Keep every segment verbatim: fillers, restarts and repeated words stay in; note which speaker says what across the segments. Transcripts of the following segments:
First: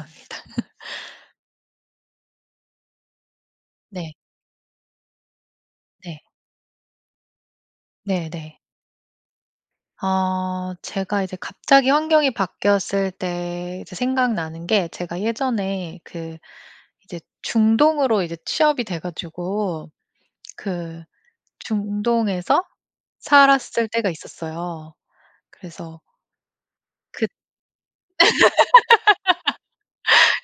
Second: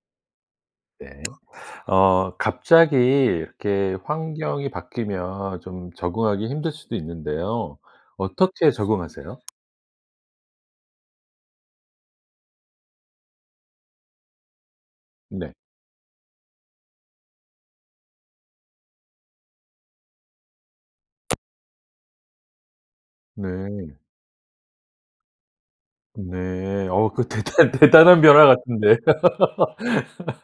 Speaker 1: 압니다.
Speaker 2: 네. 어 갑자기 이렇게
Speaker 1: 네.
Speaker 2: 환경이 바뀌면 좀
Speaker 1: 네.
Speaker 2: 적응하기 힘들 수도 있는데요.
Speaker 1: 네네.
Speaker 2: 어떻게 적응하세요?
Speaker 1: 아. 제가 이제 갑자기 환경이 바뀌었을 때 이제 생각나는 게 제가
Speaker 2: 네.
Speaker 1: 예전에 그 이제 중동으로 이제 취업이 돼 가지고 그 중동에서 살았을
Speaker 2: 네.
Speaker 1: 때가 있었어요. 그래서
Speaker 2: 네. 어
Speaker 1: 귿
Speaker 2: 그거 대단 대단한 변화 같은데.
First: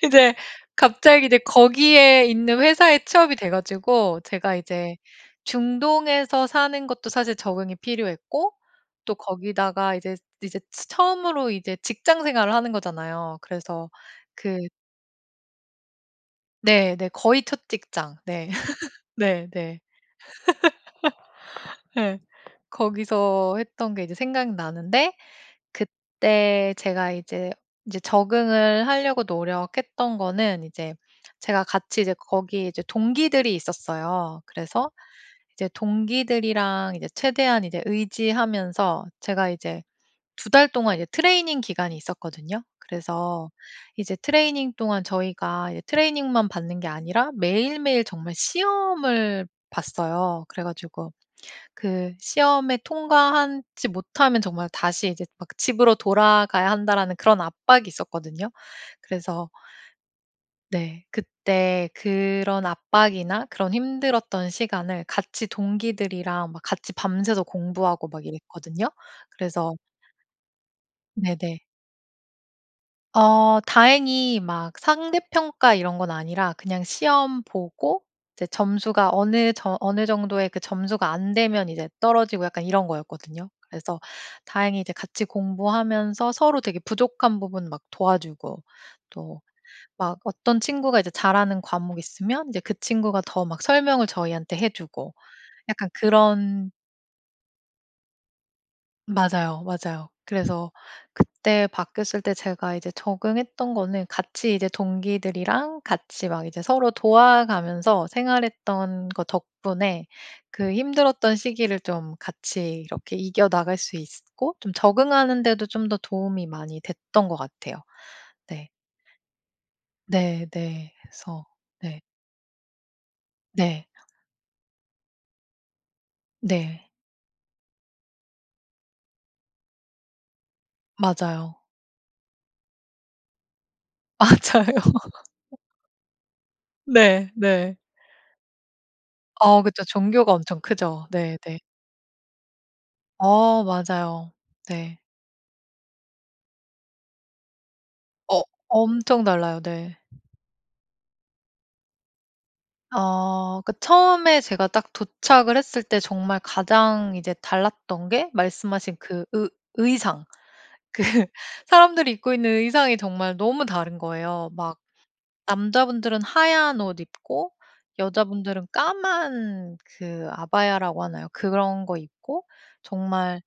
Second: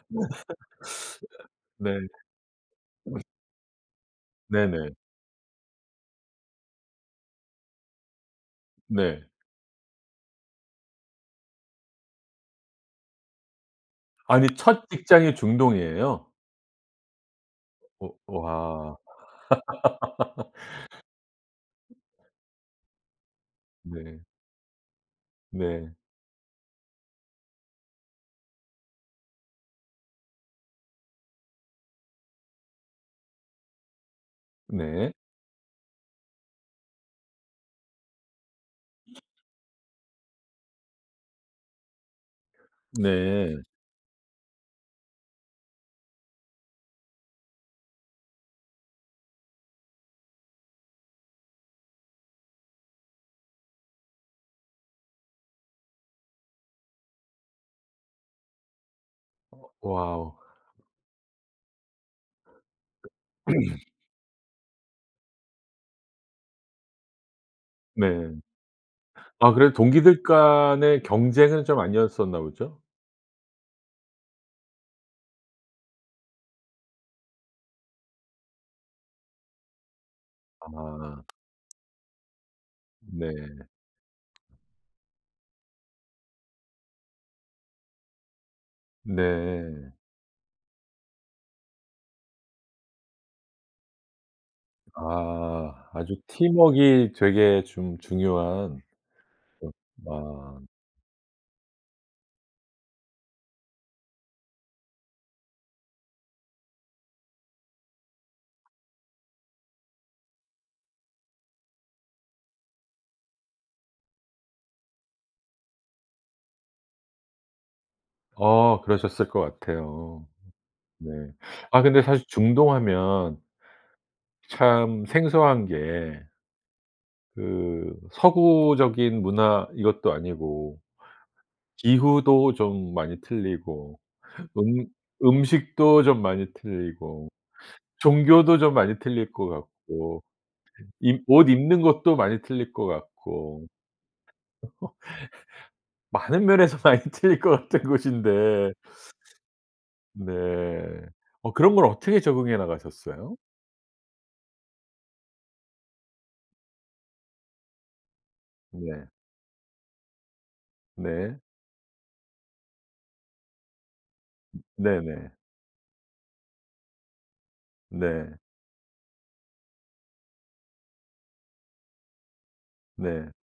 Speaker 1: 근데 갑자기 이제
Speaker 2: 네.
Speaker 1: 거기에 있는 회사에 취업이 돼 가지고 제가
Speaker 2: 네네.
Speaker 1: 이제 중동에서 사는 것도 사실 적응이 필요했고 또
Speaker 2: 네.
Speaker 1: 거기다가 이제 이제 츠 처음으로 이제 직장 생활을 하는 거잖아요. 그래서
Speaker 2: 아니
Speaker 1: 그
Speaker 2: 첫 직장이 중동이에요?
Speaker 1: 네. 네. 거의 첫
Speaker 2: 어
Speaker 1: 직장 네.
Speaker 2: 와.
Speaker 1: 네네. 예. 거기서 했던 게 이제
Speaker 2: 네.
Speaker 1: 생각나는데
Speaker 2: 네.
Speaker 1: 그때 제가 이제 인제 적응을 하려고 노력했던 거는 이제 제가 같이 이제 거기에 이제 동기들이 있었어요. 그래서
Speaker 2: 네.
Speaker 1: 이제 동기들이랑 이제 최대한 이제 의지하면서 제가 이제 두 달 동안 이제 트레이닝 기간이 있었거든요. 그래서
Speaker 2: 네.
Speaker 1: 이제 트레이닝 동안 저희가 이제 트레이닝만 받는 게 아니라 매일매일 정말 시험을 봤어요. 그래 가지고 그 시험에 통과하지 못하면 정말 다시 이제 막 '집으로 돌아가야 한다.'라는 그런 압박이 있었거든요. 그래서
Speaker 2: 어. 와우.
Speaker 1: 네. 그때 그런 압박이나 그런 힘들었던 시간을 같이 동기들이랑 막 같이 밤새서 공부하고 막
Speaker 2: 네.
Speaker 1: 이랬거든요.
Speaker 2: 아 그래도
Speaker 1: 그래서
Speaker 2: 동기들 간의
Speaker 1: 네네.
Speaker 2: 경쟁은 좀 아니었었나 보죠?
Speaker 1: 어 다행히 막 상대평가 이런 건 아니라 그냥 시험 보고 이제 점수가 어느 저 어느 정도의 그 점수가
Speaker 2: 아.
Speaker 1: 안 되면 이제 떨어지고 약간 이런
Speaker 2: 네.
Speaker 1: 거였거든요. 그래서 다행히 이제 같이 공부하면서 서로 되게 부족한 부분 막 도와주고 또
Speaker 2: 네.
Speaker 1: 막 어떤 친구가 이제 잘 하는 과목이 있으면 이제 그 친구가 더 막 설명을 저희한테 해 주고 약간
Speaker 2: 아 아주
Speaker 1: 그런
Speaker 2: 팀웍이 되게 좀 중요한
Speaker 1: 맞아요.
Speaker 2: 그런
Speaker 1: 맞아요.
Speaker 2: 마
Speaker 1: 그래서 그때 바뀌었을 때 제가 이제 적응했던 거는 같이 이제 동기들이랑 같이 막 이제 서로 도와가면서 생활했던 거 덕분에 그 힘들었던 시기를 좀 같이 이렇게 이겨나갈 수 있었고 좀 적응하는 데도 좀 더 도움이 많이 됐던 것 같아요. 네.
Speaker 2: 어 그러셨을 것 같아요.
Speaker 1: 네 네.
Speaker 2: 네.
Speaker 1: 그래서
Speaker 2: 아
Speaker 1: 네.
Speaker 2: 근데 사실 중동하면
Speaker 1: 네.
Speaker 2: 참 생소한 게
Speaker 1: 네.
Speaker 2: 그 서구적인 문화 이것도 아니고
Speaker 1: 맞아요.
Speaker 2: 기후도 좀 많이 틀리고
Speaker 1: 맞아요.
Speaker 2: 음 음식도 좀 많이 틀리고
Speaker 1: 네 네.
Speaker 2: 종교도 좀 많이 틀릴 것
Speaker 1: 어 그쵸.
Speaker 2: 같고
Speaker 1: 종교가 엄청 크죠.
Speaker 2: 이 옷
Speaker 1: 네네.
Speaker 2: 입는 것도 많이 틀릴 것
Speaker 1: 어
Speaker 2: 같고.
Speaker 1: 맞아요. 네.
Speaker 2: 많은 면에서 많이 틀릴 거 같은
Speaker 1: 어
Speaker 2: 곳인데
Speaker 1: 엄청 달라요. 네.
Speaker 2: 네. 어 그런 걸 어떻게 적응해 나가셨어요?
Speaker 1: 어 그 처음에 제가 딱 도착을 했을 때 정말 가장 이제 달랐던 게 말씀하신
Speaker 2: 네.
Speaker 1: 그 의 의상 그
Speaker 2: 네.
Speaker 1: 사람들이 입고 있는 의상이 정말 너무 다른 거예요.
Speaker 2: 음
Speaker 1: 막
Speaker 2: 네네.
Speaker 1: 남자분들은 하얀 옷 입고
Speaker 2: 네.
Speaker 1: 여자분들은 까만 그 '아바야'라고 하나요? 그런 거 입고
Speaker 2: 네.
Speaker 1: 정말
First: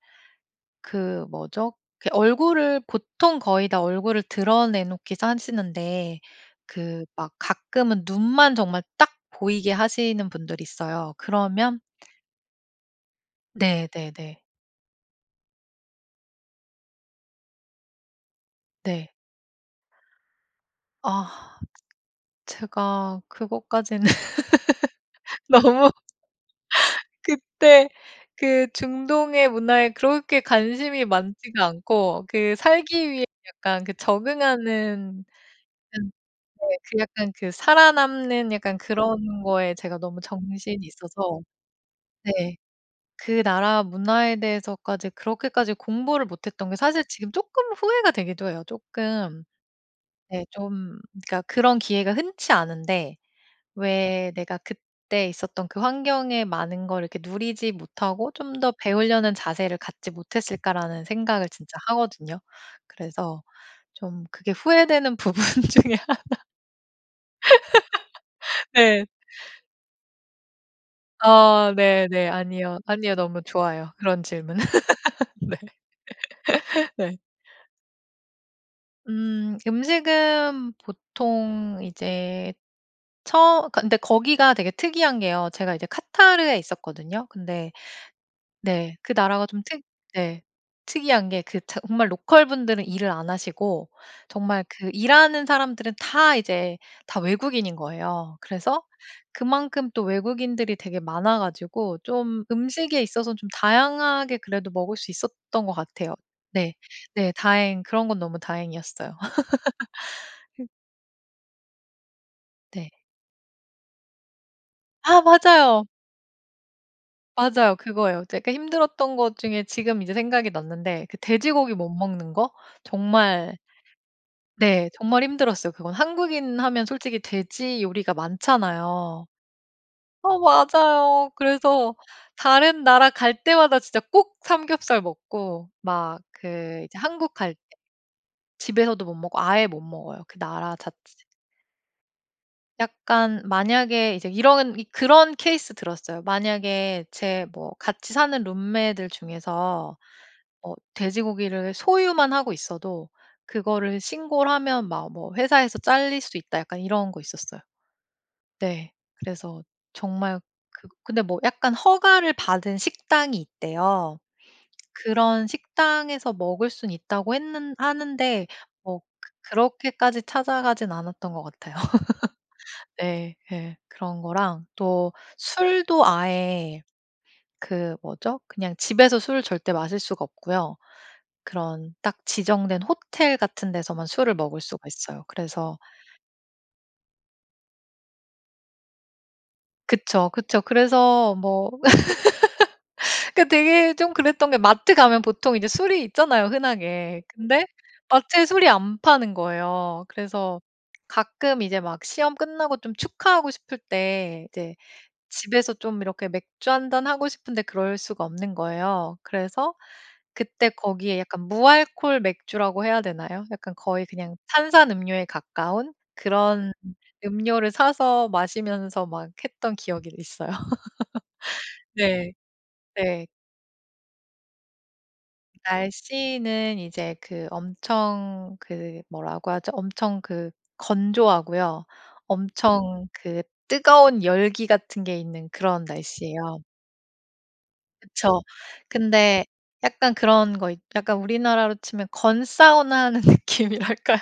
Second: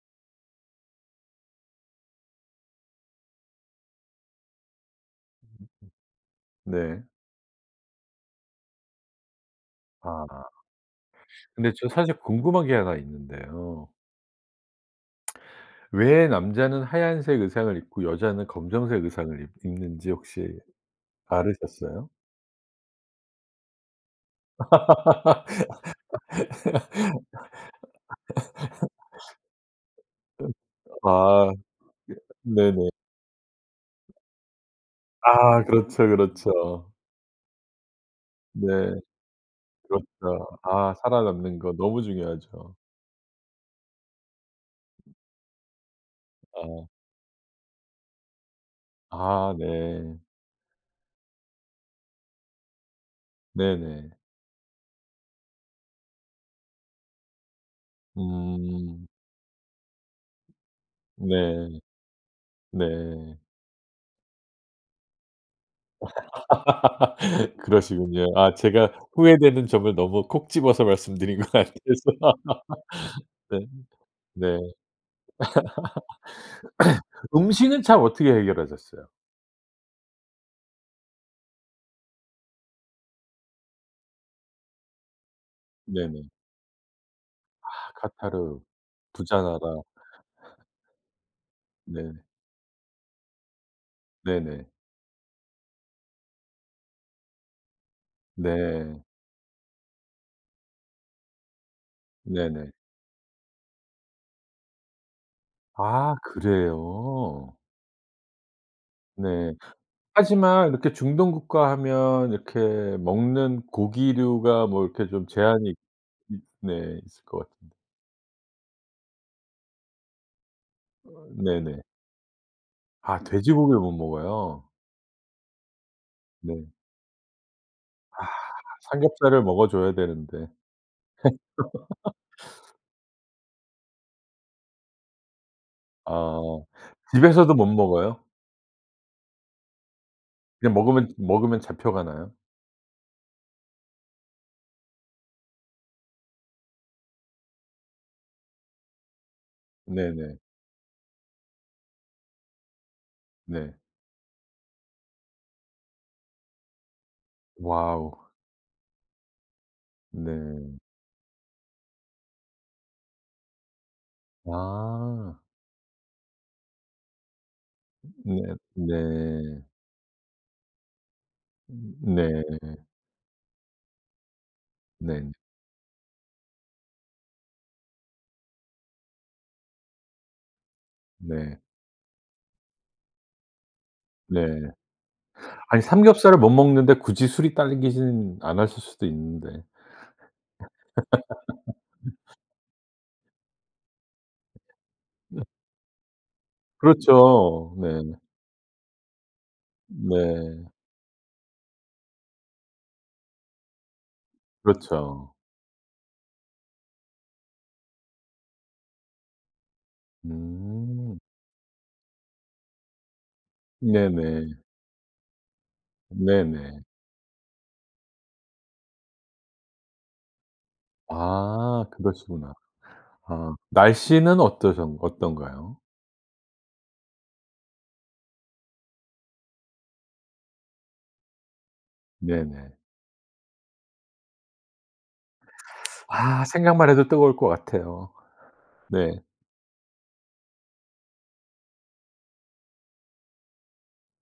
Speaker 1: 그 뭐죠? 그 얼굴을 보통 거의 다 얼굴을 드러내 놓기도 하시는데
Speaker 2: [unintelligible] 네.
Speaker 1: 그 막 가끔은 눈만 정말 딱 보이게 하시는
Speaker 2: 아.
Speaker 1: 분들이 있어요.
Speaker 2: 근데
Speaker 1: 그러면
Speaker 2: 저 사실 궁금한 게 하나
Speaker 1: 네
Speaker 2: 있는데요.
Speaker 1: 네네.
Speaker 2: 왜 남자는 하얀색 의상을 입고 여자는 검정색
Speaker 1: 네.
Speaker 2: 의상을 입 입는지 혹시
Speaker 1: 아
Speaker 2: 알으셨어요?
Speaker 1: 제가 그것까지는 너무 그때 그 중동의 문화에 그렇게 관심이
Speaker 2: 으 아
Speaker 1: 많지가
Speaker 2: 이
Speaker 1: 않고 그
Speaker 2: 네네.
Speaker 1: 살기 위해 약간 그 적응하는
Speaker 2: 아,
Speaker 1: 음
Speaker 2: 그렇죠,
Speaker 1: 네
Speaker 2: 그렇죠.
Speaker 1: 그 약간 그 살아남는 약간
Speaker 2: 네.
Speaker 1: 그런 거에 제가 너무
Speaker 2: 그렇죠.
Speaker 1: 정신이
Speaker 2: 아
Speaker 1: 있어서
Speaker 2: 살아남는 거 너무
Speaker 1: 네
Speaker 2: 중요하죠.
Speaker 1: 그 나라 문화에 대해서까지 그렇게까지 공부를 못 했던 게
Speaker 2: 아.
Speaker 1: 사실 지금 쪼끔 후회가 되기도 해요. 쪼끔
Speaker 2: 아 네.
Speaker 1: 네 좀 그러니까 그런 기회가 흔치 않은데
Speaker 2: 네네.
Speaker 1: '왜 내가 그때 있었던 그 환경에 많은 걸 이렇게 누리지 못하고 좀 더
Speaker 2: 음.
Speaker 1: 배우려는 자세를 갖지 못 했을까.'라는 생각을 진짜
Speaker 2: 네.
Speaker 1: 하거든요.
Speaker 2: 네.
Speaker 1: 그래서 좀 그게 후회되는 부분 중에 하나.
Speaker 2: 그러시군요. 아 제가
Speaker 1: 네.
Speaker 2: 후회되는 점을 너무 콕 집어서 말씀드린 것
Speaker 1: 아
Speaker 2: 같아서.
Speaker 1: 네네. 아니요. 아니요. 너무
Speaker 2: 네.
Speaker 1: 좋아요 그런 질문.
Speaker 2: 네.
Speaker 1: 네. 네.
Speaker 2: 음식은 참 어떻게 해결하셨어요?
Speaker 1: 음 음식은 보통 이제 처 근데 거기가 되게 특이한 게요. 제가 이제
Speaker 2: 네네.
Speaker 1: 카타르에 있었거든요? 근데
Speaker 2: 아 카타르.
Speaker 1: 네 그 나라가 좀 특
Speaker 2: 부자나라.
Speaker 1: 네 특이한 게 그 차 정말
Speaker 2: 네.
Speaker 1: 로컬 분들은 일을 안 하시고 정말
Speaker 2: 네네.
Speaker 1: 그 일하는 사람들은 다 이제 다 외국인인 거예요. 그래서
Speaker 2: 네.
Speaker 1: 그만큼 또 외국인들이 되게 많아 가지고 좀
Speaker 2: 네네.
Speaker 1: 음식에 있어서 좀 다양하게 그래도 먹을 수 있었던 것 같아요.
Speaker 2: 아
Speaker 1: 네. 네.
Speaker 2: 그래요?
Speaker 1: 다행 그런 건 너무 다행이었어요.
Speaker 2: 네. 하지만
Speaker 1: 그
Speaker 2: 이렇게 중동국가 하면 이렇게
Speaker 1: 네.
Speaker 2: 먹는 고기류가 뭐 이렇게
Speaker 1: 아
Speaker 2: 좀 제한이 있
Speaker 1: 맞아요.
Speaker 2: 네 있을 것 같은데.
Speaker 1: 맞아요. 그거예요. 제가 힘들었던 것 중에 지금 이제 생각이 났는데 그
Speaker 2: 어
Speaker 1: 돼지고기
Speaker 2: 네네.
Speaker 1: 못 먹는 거?
Speaker 2: 아
Speaker 1: 정말
Speaker 2: 돼지고기를 못 먹어요?
Speaker 1: 네 정말 힘들었어요. 그건 한국인
Speaker 2: 네.
Speaker 1: 하면 솔직히 돼지 요리가
Speaker 2: 아
Speaker 1: 많잖아요.
Speaker 2: 삼겹살을 먹어 줘야
Speaker 1: 어
Speaker 2: 되는데.
Speaker 1: 맞아요. 그래서 다른 나라 갈 때마다 진짜 꼭 삼겹살 먹고 막
Speaker 2: 아
Speaker 1: 그 이제 한국
Speaker 2: 집에서도
Speaker 1: 갈 때
Speaker 2: 못 먹어요?
Speaker 1: 집에서도 못 먹고 아예 못 먹어요 그
Speaker 2: 그냥
Speaker 1: 나라 자체
Speaker 2: 먹으면 먹으면 잡혀가나요?
Speaker 1: 약간 만약에 이제 이런 이 그런 케이스 들었어요. 만약에 제 뭐 같이 사는 룸메들 중에서
Speaker 2: 네네.
Speaker 1: 어 돼지고기를 소유만 하고 있어도
Speaker 2: 네.
Speaker 1: 그거를 신고를 하면 막 뭐 회사에서 짤릴 수 있다 약간 이런 거 있었어요.
Speaker 2: 와우.
Speaker 1: 네. 그래서 정말
Speaker 2: 네.
Speaker 1: 그 근데 뭐 약간 허가를 받은 식당이 있대요.
Speaker 2: 와.
Speaker 1: 그런 식당에서 먹을 순 있다고 했는 하는데 뭐 그
Speaker 2: 네.네.
Speaker 1: 그렇게까지 찾아가진 않았던 것 같아요.
Speaker 2: 네.
Speaker 1: 네. 예. 그런 거랑 또
Speaker 2: 네.
Speaker 1: 술도 아예 그 뭐죠? 그냥 집에서 술 절대 마실 수가 없고요.
Speaker 2: 네.
Speaker 1: 그런 딱 지정된 호텔 같은 데서만 술을
Speaker 2: 네.
Speaker 1: 먹을 수가 있어요. 그래서
Speaker 2: 아니, 삼겹살을 못 먹는데 굳이 술이 당기지는 않았을 수도 있는데.
Speaker 1: 그쵸, 그쵸. 그래서 뭐 그 되게 좀 그랬던 게 마트 가면
Speaker 2: 네.
Speaker 1: 보통 이제 술이 있잖아요. 흔하게. 근데
Speaker 2: 그렇죠. 네.
Speaker 1: 마트에 술이 안 파는 거예요. 그래서
Speaker 2: 네.
Speaker 1: 가끔 이제 막 시험 끝나고 좀 축하하고 싶을 때 이제
Speaker 2: 그렇죠.
Speaker 1: 집에서 좀 이렇게 맥주 한 잔 하고 싶은데 그럴 수가 없는 거예요. 그래서 그때
Speaker 2: 음.
Speaker 1: 거기에 약간 무알콜 맥주라고 해야 되나요? 약간 거의 그냥
Speaker 2: 네네.
Speaker 1: 탄산음료에 가까운 그런
Speaker 2: 네네.
Speaker 1: 음료를 사서 마시면서 막 했던 기억이 있어요.
Speaker 2: 아.
Speaker 1: 네.
Speaker 2: 그러시구나.
Speaker 1: 네.
Speaker 2: 아, 날씨는 어떠셨 어떤가요?
Speaker 1: 날씨는 이제 그 엄청 그 뭐라고 하죠? 엄청 그 건조하고요.
Speaker 2: 네네.
Speaker 1: 엄청 그 뜨거운 열기 같은 게 있는 그런
Speaker 2: 아.
Speaker 1: 날씨예요.
Speaker 2: 생각만 해도 뜨거울 것 같아요.
Speaker 1: 그쵸.
Speaker 2: 네.
Speaker 1: 근데 약간 그런 거 있 약간 우리나라로 치면 건사우나 하는 느낌이랄까요.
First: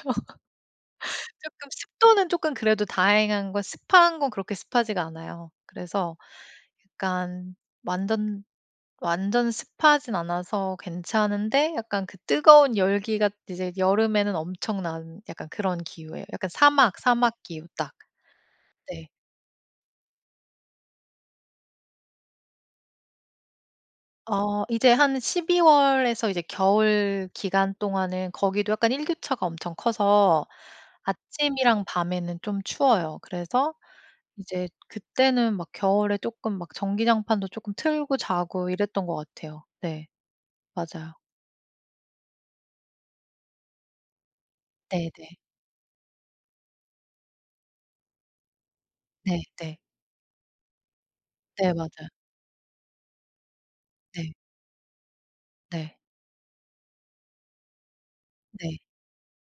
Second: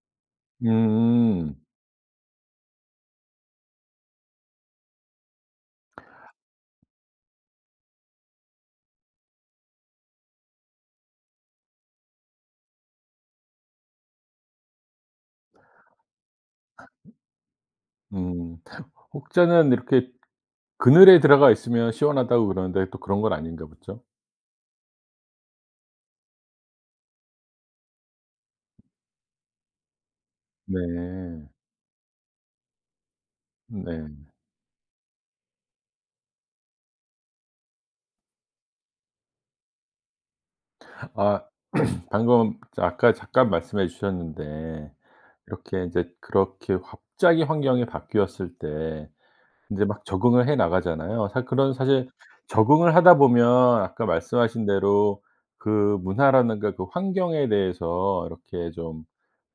Speaker 2: 음.
Speaker 1: 쪼끔 습도는 쪼금 그래도 다행한 건 습한 건 그렇게 습하지가 않아요. 그래서 약간 완전 완전 습하진 않아서 괜찮은데 약간 그 뜨거운 열기가 이제 여름에는 엄청난 약간 그런 기후에요. 약간 사막, 사막 기후 딱.
Speaker 2: 음
Speaker 1: 네.
Speaker 2: 혹자는 이렇게 그늘에 들어가 있으면 시원하다고 그러는데 또 그런 건 아닌가 보죠?
Speaker 1: 어 이제 한 십이 월에서 이제 겨울 기간 동안은 거기도 약간 일교차가 엄청 커서
Speaker 2: 네.
Speaker 1: 아침이랑 밤에는 좀 추워요. 그래서
Speaker 2: 네.
Speaker 1: 이제 그때는 막 겨울에 조금 막 전기장판도 조금 틀고 자고 이랬던 것 같아요. 네. 맞아요.
Speaker 2: 아 방금 저 아까 잠깐 말씀해 주셨는데
Speaker 1: 네네.
Speaker 2: 이렇게 인제 그렇게 갑자기 환경이 바뀌었을 때
Speaker 1: 네네.
Speaker 2: 인제 막 적응을 해 나가잖아요. 사실,
Speaker 1: 네.
Speaker 2: 그런
Speaker 1: 맞아요.
Speaker 2: 사실 적응을 하다 보면 아까
Speaker 1: 네.
Speaker 2: 말씀하신 대로
Speaker 1: 네.
Speaker 2: 그 문화라든가 그 환경에 대해서 이렇게
Speaker 1: 네.
Speaker 2: 좀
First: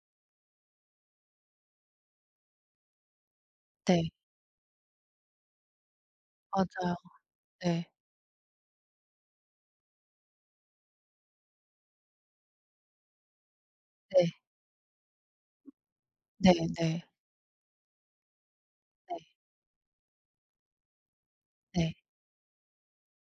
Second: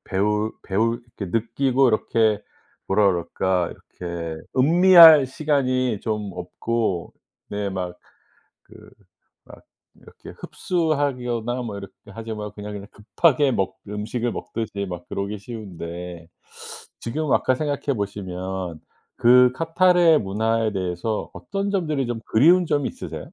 Speaker 2: 배우 배울 이렇게 느끼고 이렇게 뭐라 그럴까
Speaker 1: 네.
Speaker 2: 이렇게 음미할 시간이 좀
Speaker 1: 맞아요.
Speaker 2: 없고 네.
Speaker 1: 네.
Speaker 2: 막 그 막 이렇게 흡수하거나 뭐 이렇게 하지 말고 그냥 이렇게 급하게 먹 음식을
Speaker 1: 네.
Speaker 2: 먹듯이 막 그러기 쉬운데
Speaker 1: 네. 네.
Speaker 2: 지금 와카 생각해 보시면
Speaker 1: 네.
Speaker 2: 그 카타르의 문화에 대해서 어떤
Speaker 1: 네.
Speaker 2: 점들이 좀 그리운 점이 있으세요?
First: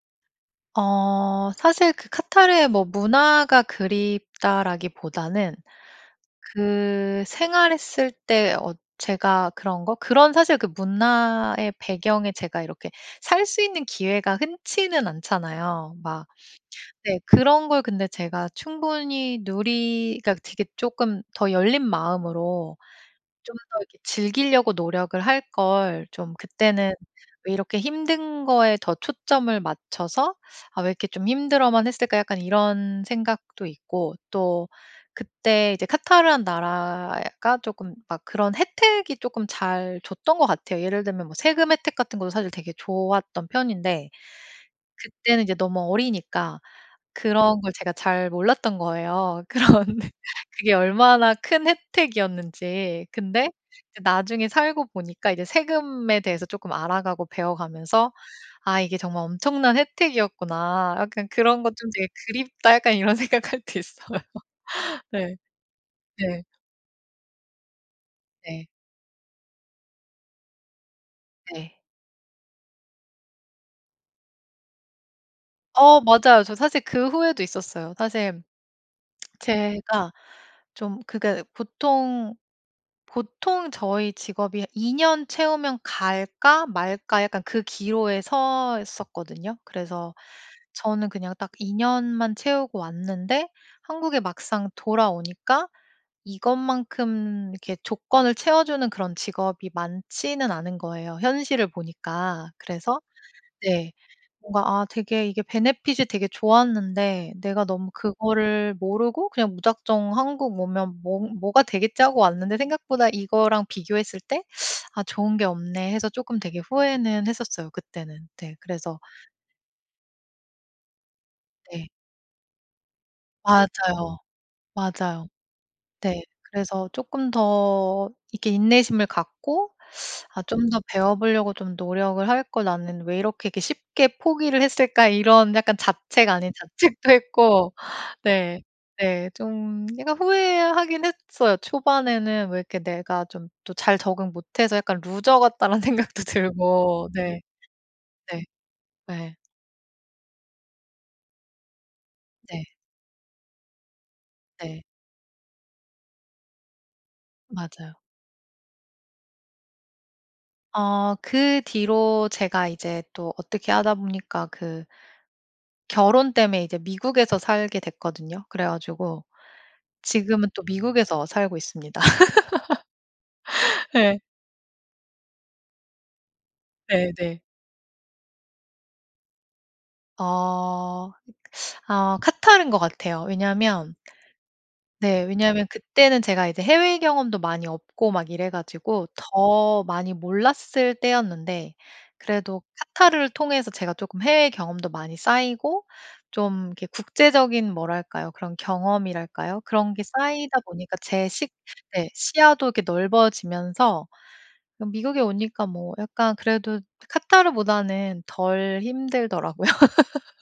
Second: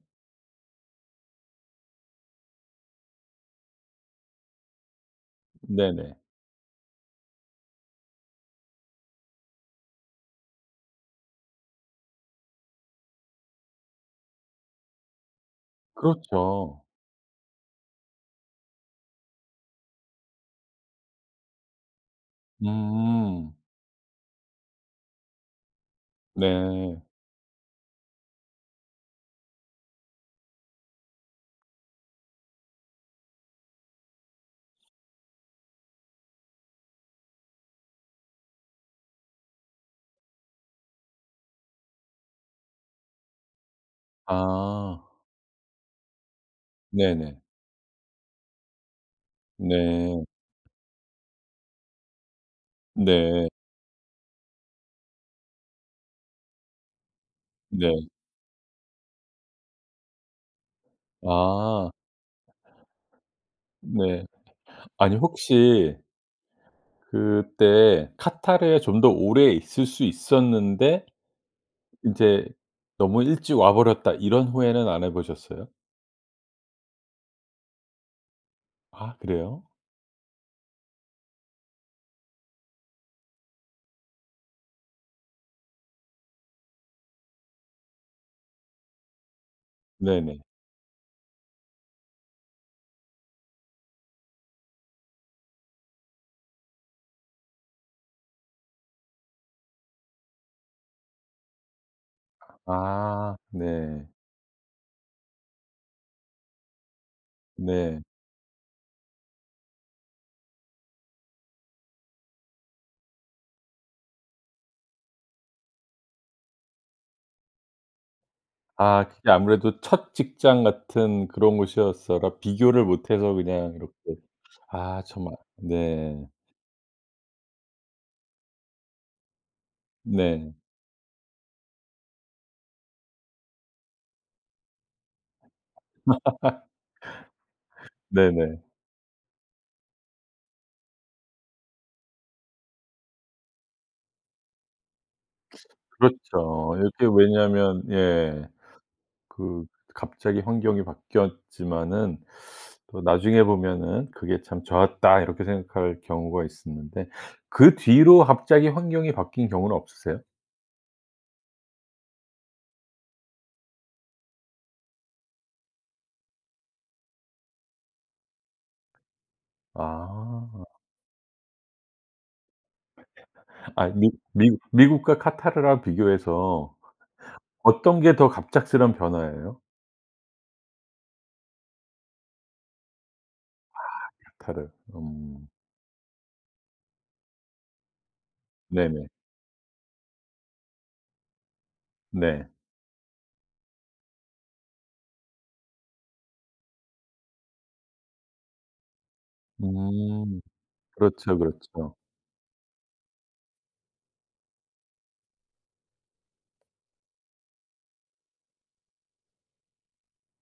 Speaker 1: 어 사실 그 카타르의 뭐 문화가 그립다라기보다는
Speaker 2: 네네.
Speaker 1: 그 생활했을 때 어 제가 그런 거? 그런 사실 그 문화의 배경에 제가 이렇게 살 수 있는 기회가 흔치는 않잖아요 막.
Speaker 2: 그렇죠.
Speaker 1: 네 그런 걸 근데 제가 충분히 누리 그러니까 되게 쪼끔 '더 열린 마음으로
Speaker 2: 음.
Speaker 1: 좀 더 이렇게 즐기려고 노력을 할걸. 좀 그때는
Speaker 2: 네.
Speaker 1: 왜 이렇게 힘든 거에 더 초점을 맞춰서 아 왜 이렇게 좀 힘들어만 했을까.' 약간 이런 생각도 있고. 또 그때 이제 카타르란 나라가 쪼끔 막 그런 혜택이 쪼끔 잘 줬던 거 같아요. 예를 들면 뭐 세금 혜택 같은 것도 사실 되게 좋았던 편인데,
Speaker 2: 아.
Speaker 1: 그때는 이제 너무 어리니까
Speaker 2: 네네.
Speaker 1: 그런 걸 제가 잘 몰랐던 거예요. 그런
Speaker 2: 네.
Speaker 1: 그게 얼마나 큰 혜택이었는지.
Speaker 2: 네.
Speaker 1: 근데 이제 나중에 살고 보니까 이제 세금에 대해서 쪼끔 알아가고
Speaker 2: 네.
Speaker 1: 배워가면서 '아 이게 정말 엄청난 혜택이었구나. 약간 그런 거 좀
Speaker 2: 아.
Speaker 1: 되게 그립다.' 약간 이런 생각 할 때 있어요.
Speaker 2: 네. 아니
Speaker 1: 예.
Speaker 2: 혹시
Speaker 1: 네.
Speaker 2: 그때
Speaker 1: 네.
Speaker 2: '카타르에 좀 더 오래 있을 수 있었는데
Speaker 1: 네.
Speaker 2: 이제 너무 일찍 와버렸다.' 이런 후회는 안 해보셨어요?
Speaker 1: 어 맞아요. 저 사실 그 후회도 있었어요. 사실
Speaker 2: 아 그래요?
Speaker 1: 제가 좀 그니까 보통 보통 저희 직업이 '이 년 채우면 갈까? 말까?' 약간 그 기로에 서 있었거든요. 그래서
Speaker 2: 네네.
Speaker 1: 저는 그냥 딱 이 년만 채우고 왔는데 한국에 막상 돌아오니까 이것만큼 이렇게 조건을 채워주는 그런 직업이 많지는 않은 거예요 현실을 보니까. 그래서
Speaker 2: 아
Speaker 1: 네.
Speaker 2: 네.
Speaker 1: 뭔가 아 되게 이게 베네핏이 되게 좋았는데 내가 너무
Speaker 2: 네.
Speaker 1: 그거를 모르고 그냥 무작정 한국 오면 '뭐 뭐가 되겠지.' 하고 왔는데 생각보다 이거랑 비교했을 때 '아 좋은 게 없네.' 해서 쪼끔 되게 후회는 했었어요 그때는. 네. 그래서
Speaker 2: 아 그게 아무래도 첫 직장 같은 그런
Speaker 1: 네.
Speaker 2: 곳이었어라 비교를 못해서 그냥
Speaker 1: 맞아요.
Speaker 2: 이렇게 아
Speaker 1: 맞아요.
Speaker 2: 정말
Speaker 1: 네.
Speaker 2: 네.
Speaker 1: 그래서 쪼끔 더 이렇게 인내심을 갖고 '아
Speaker 2: 네.
Speaker 1: 좀 더 배워보려고 좀 노력을 할걸. 나는 왜 이렇게, 이렇게 쉽게 포기를 했을까.' 이런 약간 자책 아닌 자책도 했고 네.
Speaker 2: 네네.
Speaker 1: 네. 좀 약간 후회하긴 했어요. 초반에는 왜 이렇게 내가 좀 또 잘 적응 못해서 약간 '루저 같다.'라는 생각도
Speaker 2: 그렇죠. 이게
Speaker 1: 들고. 네.
Speaker 2: 왜냐하면
Speaker 1: 네.
Speaker 2: 예.
Speaker 1: 네.
Speaker 2: 그 갑자기 환경이 바뀌었지만은
Speaker 1: 네.
Speaker 2: 또 나중에 보면은 '그게 참
Speaker 1: 네.
Speaker 2: 좋았다.' 이렇게 생각할 경우가 있었는데, 그
Speaker 1: 맞아요.
Speaker 2: 뒤로 갑자기 환경이 바뀐 경우는 없으세요?
Speaker 1: 어 그 뒤로 제가 이제 또 어떻게 하다 보니까 그 결혼 때문에 이제 미국에서 살게 됐거든요. 그래 가지고 지금은 또
Speaker 2: 아.
Speaker 1: 미국에서 살고 있습니다.
Speaker 2: 아이 근데
Speaker 1: 예.
Speaker 2: 미 미국과 카타르랑 비교해서
Speaker 1: 네 네.
Speaker 2: 어떤 게 더 갑작스러운 변화예요?
Speaker 1: 어 아 카타르인 것 같아요.
Speaker 2: 아
Speaker 1: 왜냐면
Speaker 2: 카타르.
Speaker 1: 네
Speaker 2: 음.
Speaker 1: 왜냐면 그때는 제가 이제 해외 경험도 많이 없고 막 이래 가지고
Speaker 2: 네네.
Speaker 1: 더 많이 몰랐을 때였는데
Speaker 2: 네.
Speaker 1: 그래도 카타르를 통해서 제가 쪼끔 해외 경험도 많이 쌓이고 좀 이렇게 국제적인 뭐랄까요 그런 경험이랄까요? 그런 게
Speaker 2: 음.
Speaker 1: 쌓이다 보니까 제
Speaker 2: 그렇죠,
Speaker 1: 시
Speaker 2: 그렇죠.
Speaker 1: 네 시야도 이렇게 넓어지면서 뭐 미국에 오니까 뭐 약간 그래도 카타르보다는 덜 힘들더라고요.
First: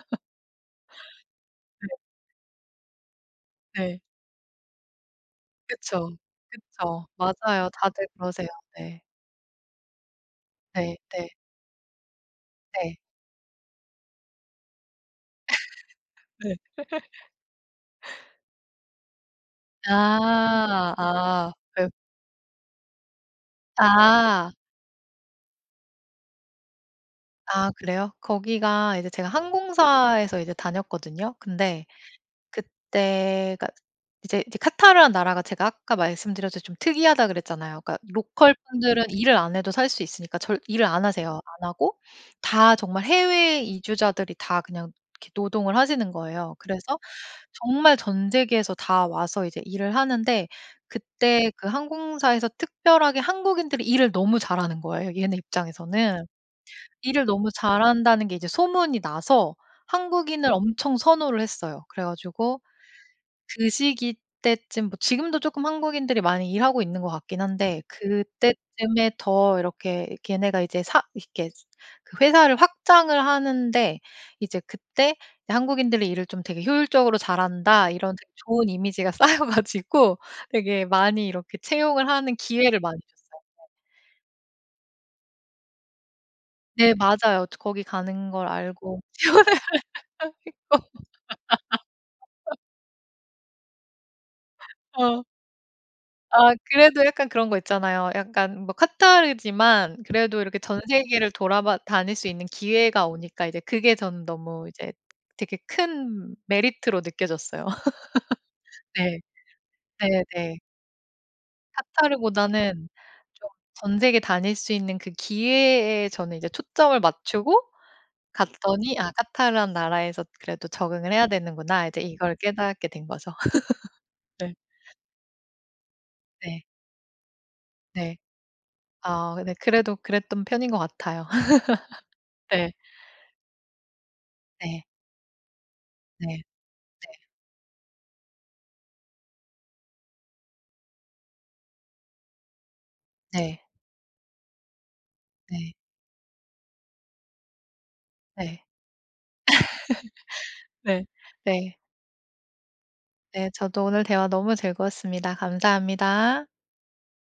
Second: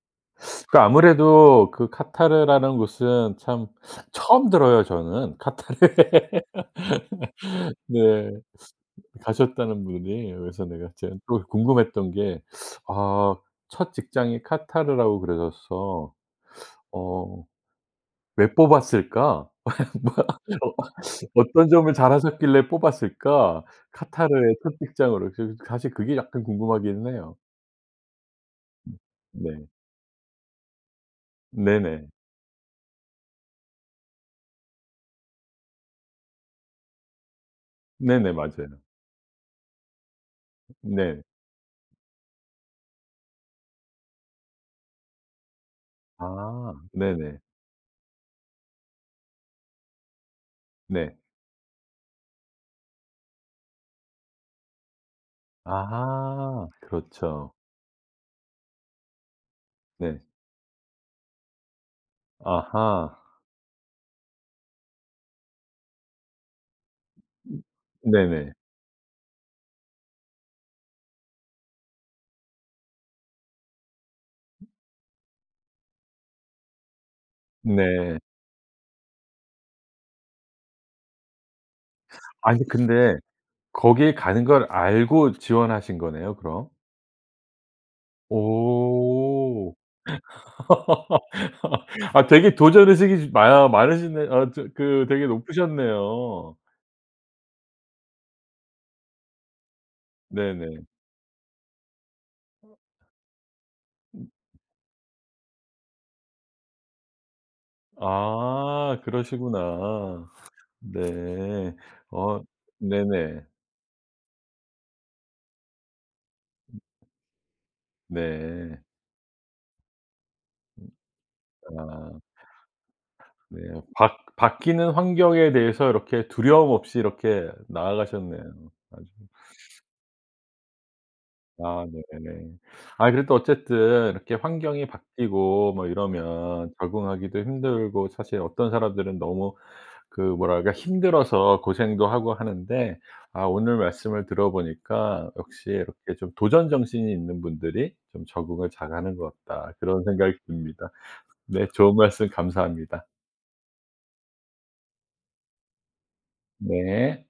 Speaker 2: 그 아무래도 그
Speaker 1: 네.
Speaker 2: 카타르라는 곳은 참
Speaker 1: 네.
Speaker 2: 처음 들어요 저는. 카타르
Speaker 1: 그쵸. 그쵸. 맞아요. 다들
Speaker 2: 네.
Speaker 1: 그러세요. 네.
Speaker 2: 가셨다는 분이 그래서 내가
Speaker 1: 네
Speaker 2: 제가
Speaker 1: 네.
Speaker 2: 또 궁금했던 게
Speaker 1: 네.
Speaker 2: 아 첫 직장이 카타르라고 그러셔서.
Speaker 1: 네.
Speaker 2: '어 왜 뽑았을까? 뭐 어
Speaker 1: 아 아.
Speaker 2: 어떤
Speaker 1: 그래요.
Speaker 2: 점을 잘 하셨길래 뽑았을까?
Speaker 1: 아.
Speaker 2: 카타르의 첫 직장으로.' 사실 그게 약간 궁금하기는 해요.
Speaker 1: 아 그래요? 거기가
Speaker 2: 음
Speaker 1: 이제 제가
Speaker 2: 네.
Speaker 1: 항공사에서 이제 다녔거든요. 근데
Speaker 2: 네네.
Speaker 1: 그때가 이제 그 카타르라는 나라가 제가 아까 말씀드렸 듯이 좀 특이하다 그랬잖아요. 그러니까
Speaker 2: 네네
Speaker 1: 로컬
Speaker 2: 맞아요.
Speaker 1: 분들은 일을 안 해도 살 수 있으니까 절 일을 안
Speaker 2: 네.
Speaker 1: 하세요 안 하고 다 정말 해외 이주자들이 다 그냥 이렇게 노동을 하시는 거예요.
Speaker 2: 아.
Speaker 1: 그래서
Speaker 2: 네네.
Speaker 1: 정말 전 세계에서 다 와서 이제 일을 하는데
Speaker 2: 네.
Speaker 1: 그때 그 항공사에서 특별하게 한국인들이 일을 너무 잘하는 거예요, 얘네 입장에서는.
Speaker 2: 아하.
Speaker 1: 일을 너무
Speaker 2: 그렇죠.
Speaker 1: 잘한다는 게 이제 소문이 나서
Speaker 2: 네.
Speaker 1: 한국인을 엄청 선호를 했어요. 그래 가지고
Speaker 2: 아하.
Speaker 1: 그 시기 때쯤 뭐 지금도 쪼끔 한국인들이 많이 일하고 있는 것 같긴 한데
Speaker 2: 네네.
Speaker 1: 그때쯤에 더 이렇게 걔네가 이제 사 이렇게 그 회사를 확장을 하는데 이제 그때 '한국인들이 일을 좀 되게 효율적으로 잘한다.' 이런
Speaker 2: 네.
Speaker 1: 되게 좋은 이미지가 쌓여 가지고 되게 많이 이렇게 채용을 하는
Speaker 2: 아니
Speaker 1: 기회를 많이
Speaker 2: 근데
Speaker 1: 줬어요.
Speaker 2: 거기에 가는 걸 알고 지원하신 거네요 그럼.
Speaker 1: 네 맞아요. 저 거기 가는 걸 알고 지원을
Speaker 2: 오.
Speaker 1: 했고
Speaker 2: 아 되게 도전 의식이 많으 많으시네요. 아 저 그
Speaker 1: 어.
Speaker 2: 되게
Speaker 1: 아
Speaker 2: 높으셨네요.
Speaker 1: 그래도 약간 그런 거 있잖아요. 약간 뭐 카타르지만 그래도 이렇게 전
Speaker 2: 네네.
Speaker 1: 세계를 돌아 봐 다닐 수 있는
Speaker 2: 어
Speaker 1: 기회가 오니까 이제 그게 저는 너무 이제 되게 큰 메리트로 느껴졌어요.
Speaker 2: 아
Speaker 1: 네.
Speaker 2: 그러시구나.
Speaker 1: 네네.
Speaker 2: 네. 어
Speaker 1: 카타르보다는 좀
Speaker 2: 네네.
Speaker 1: 전 세계 다닐 수 있는 그 기회에 저는 이제 초점을 맞추고
Speaker 2: 네.
Speaker 1: 갔더니 '아 카타르라는 나라에서 그래도
Speaker 2: 음
Speaker 1: 적응을 해야 되는구나.' 이제
Speaker 2: 아.
Speaker 1: 이걸 깨닫게 된 거죠.
Speaker 2: 네 바
Speaker 1: 네.
Speaker 2: 바뀌는 환경에 대해서 이렇게
Speaker 1: 네.
Speaker 2: 두려움 없이 이렇게
Speaker 1: 네.
Speaker 2: 나아가셨네요 아주.
Speaker 1: 아 근데 그래도 그랬던 편인 것 같아요.
Speaker 2: 아 네.
Speaker 1: 네.
Speaker 2: 아 그래도 어쨌든 이렇게
Speaker 1: 네.
Speaker 2: 환경이 바뀌고 뭐
Speaker 1: 네.
Speaker 2: 이러면
Speaker 1: 네.
Speaker 2: 적응하기도 힘들고 사실 어떤 사람들은 너무 그 뭐랄까 힘들어서 고생도 하고 하는데 아
Speaker 1: 네.
Speaker 2: 오늘 말씀을 들어 보니까 역시
Speaker 1: 네.
Speaker 2: 이렇게 좀 '도전 정신이 있는 분들이 좀
Speaker 1: 네.
Speaker 2: 적응을 잘하는 것 같다.' 그런 생각이 듭니다.
Speaker 1: 네.
Speaker 2: 네
Speaker 1: 네.
Speaker 2: 좋은 말씀 감사합니다.
Speaker 1: 네 저도 오늘 대화 너무 즐거웠습니다. 감사합니다.
Speaker 2: 네.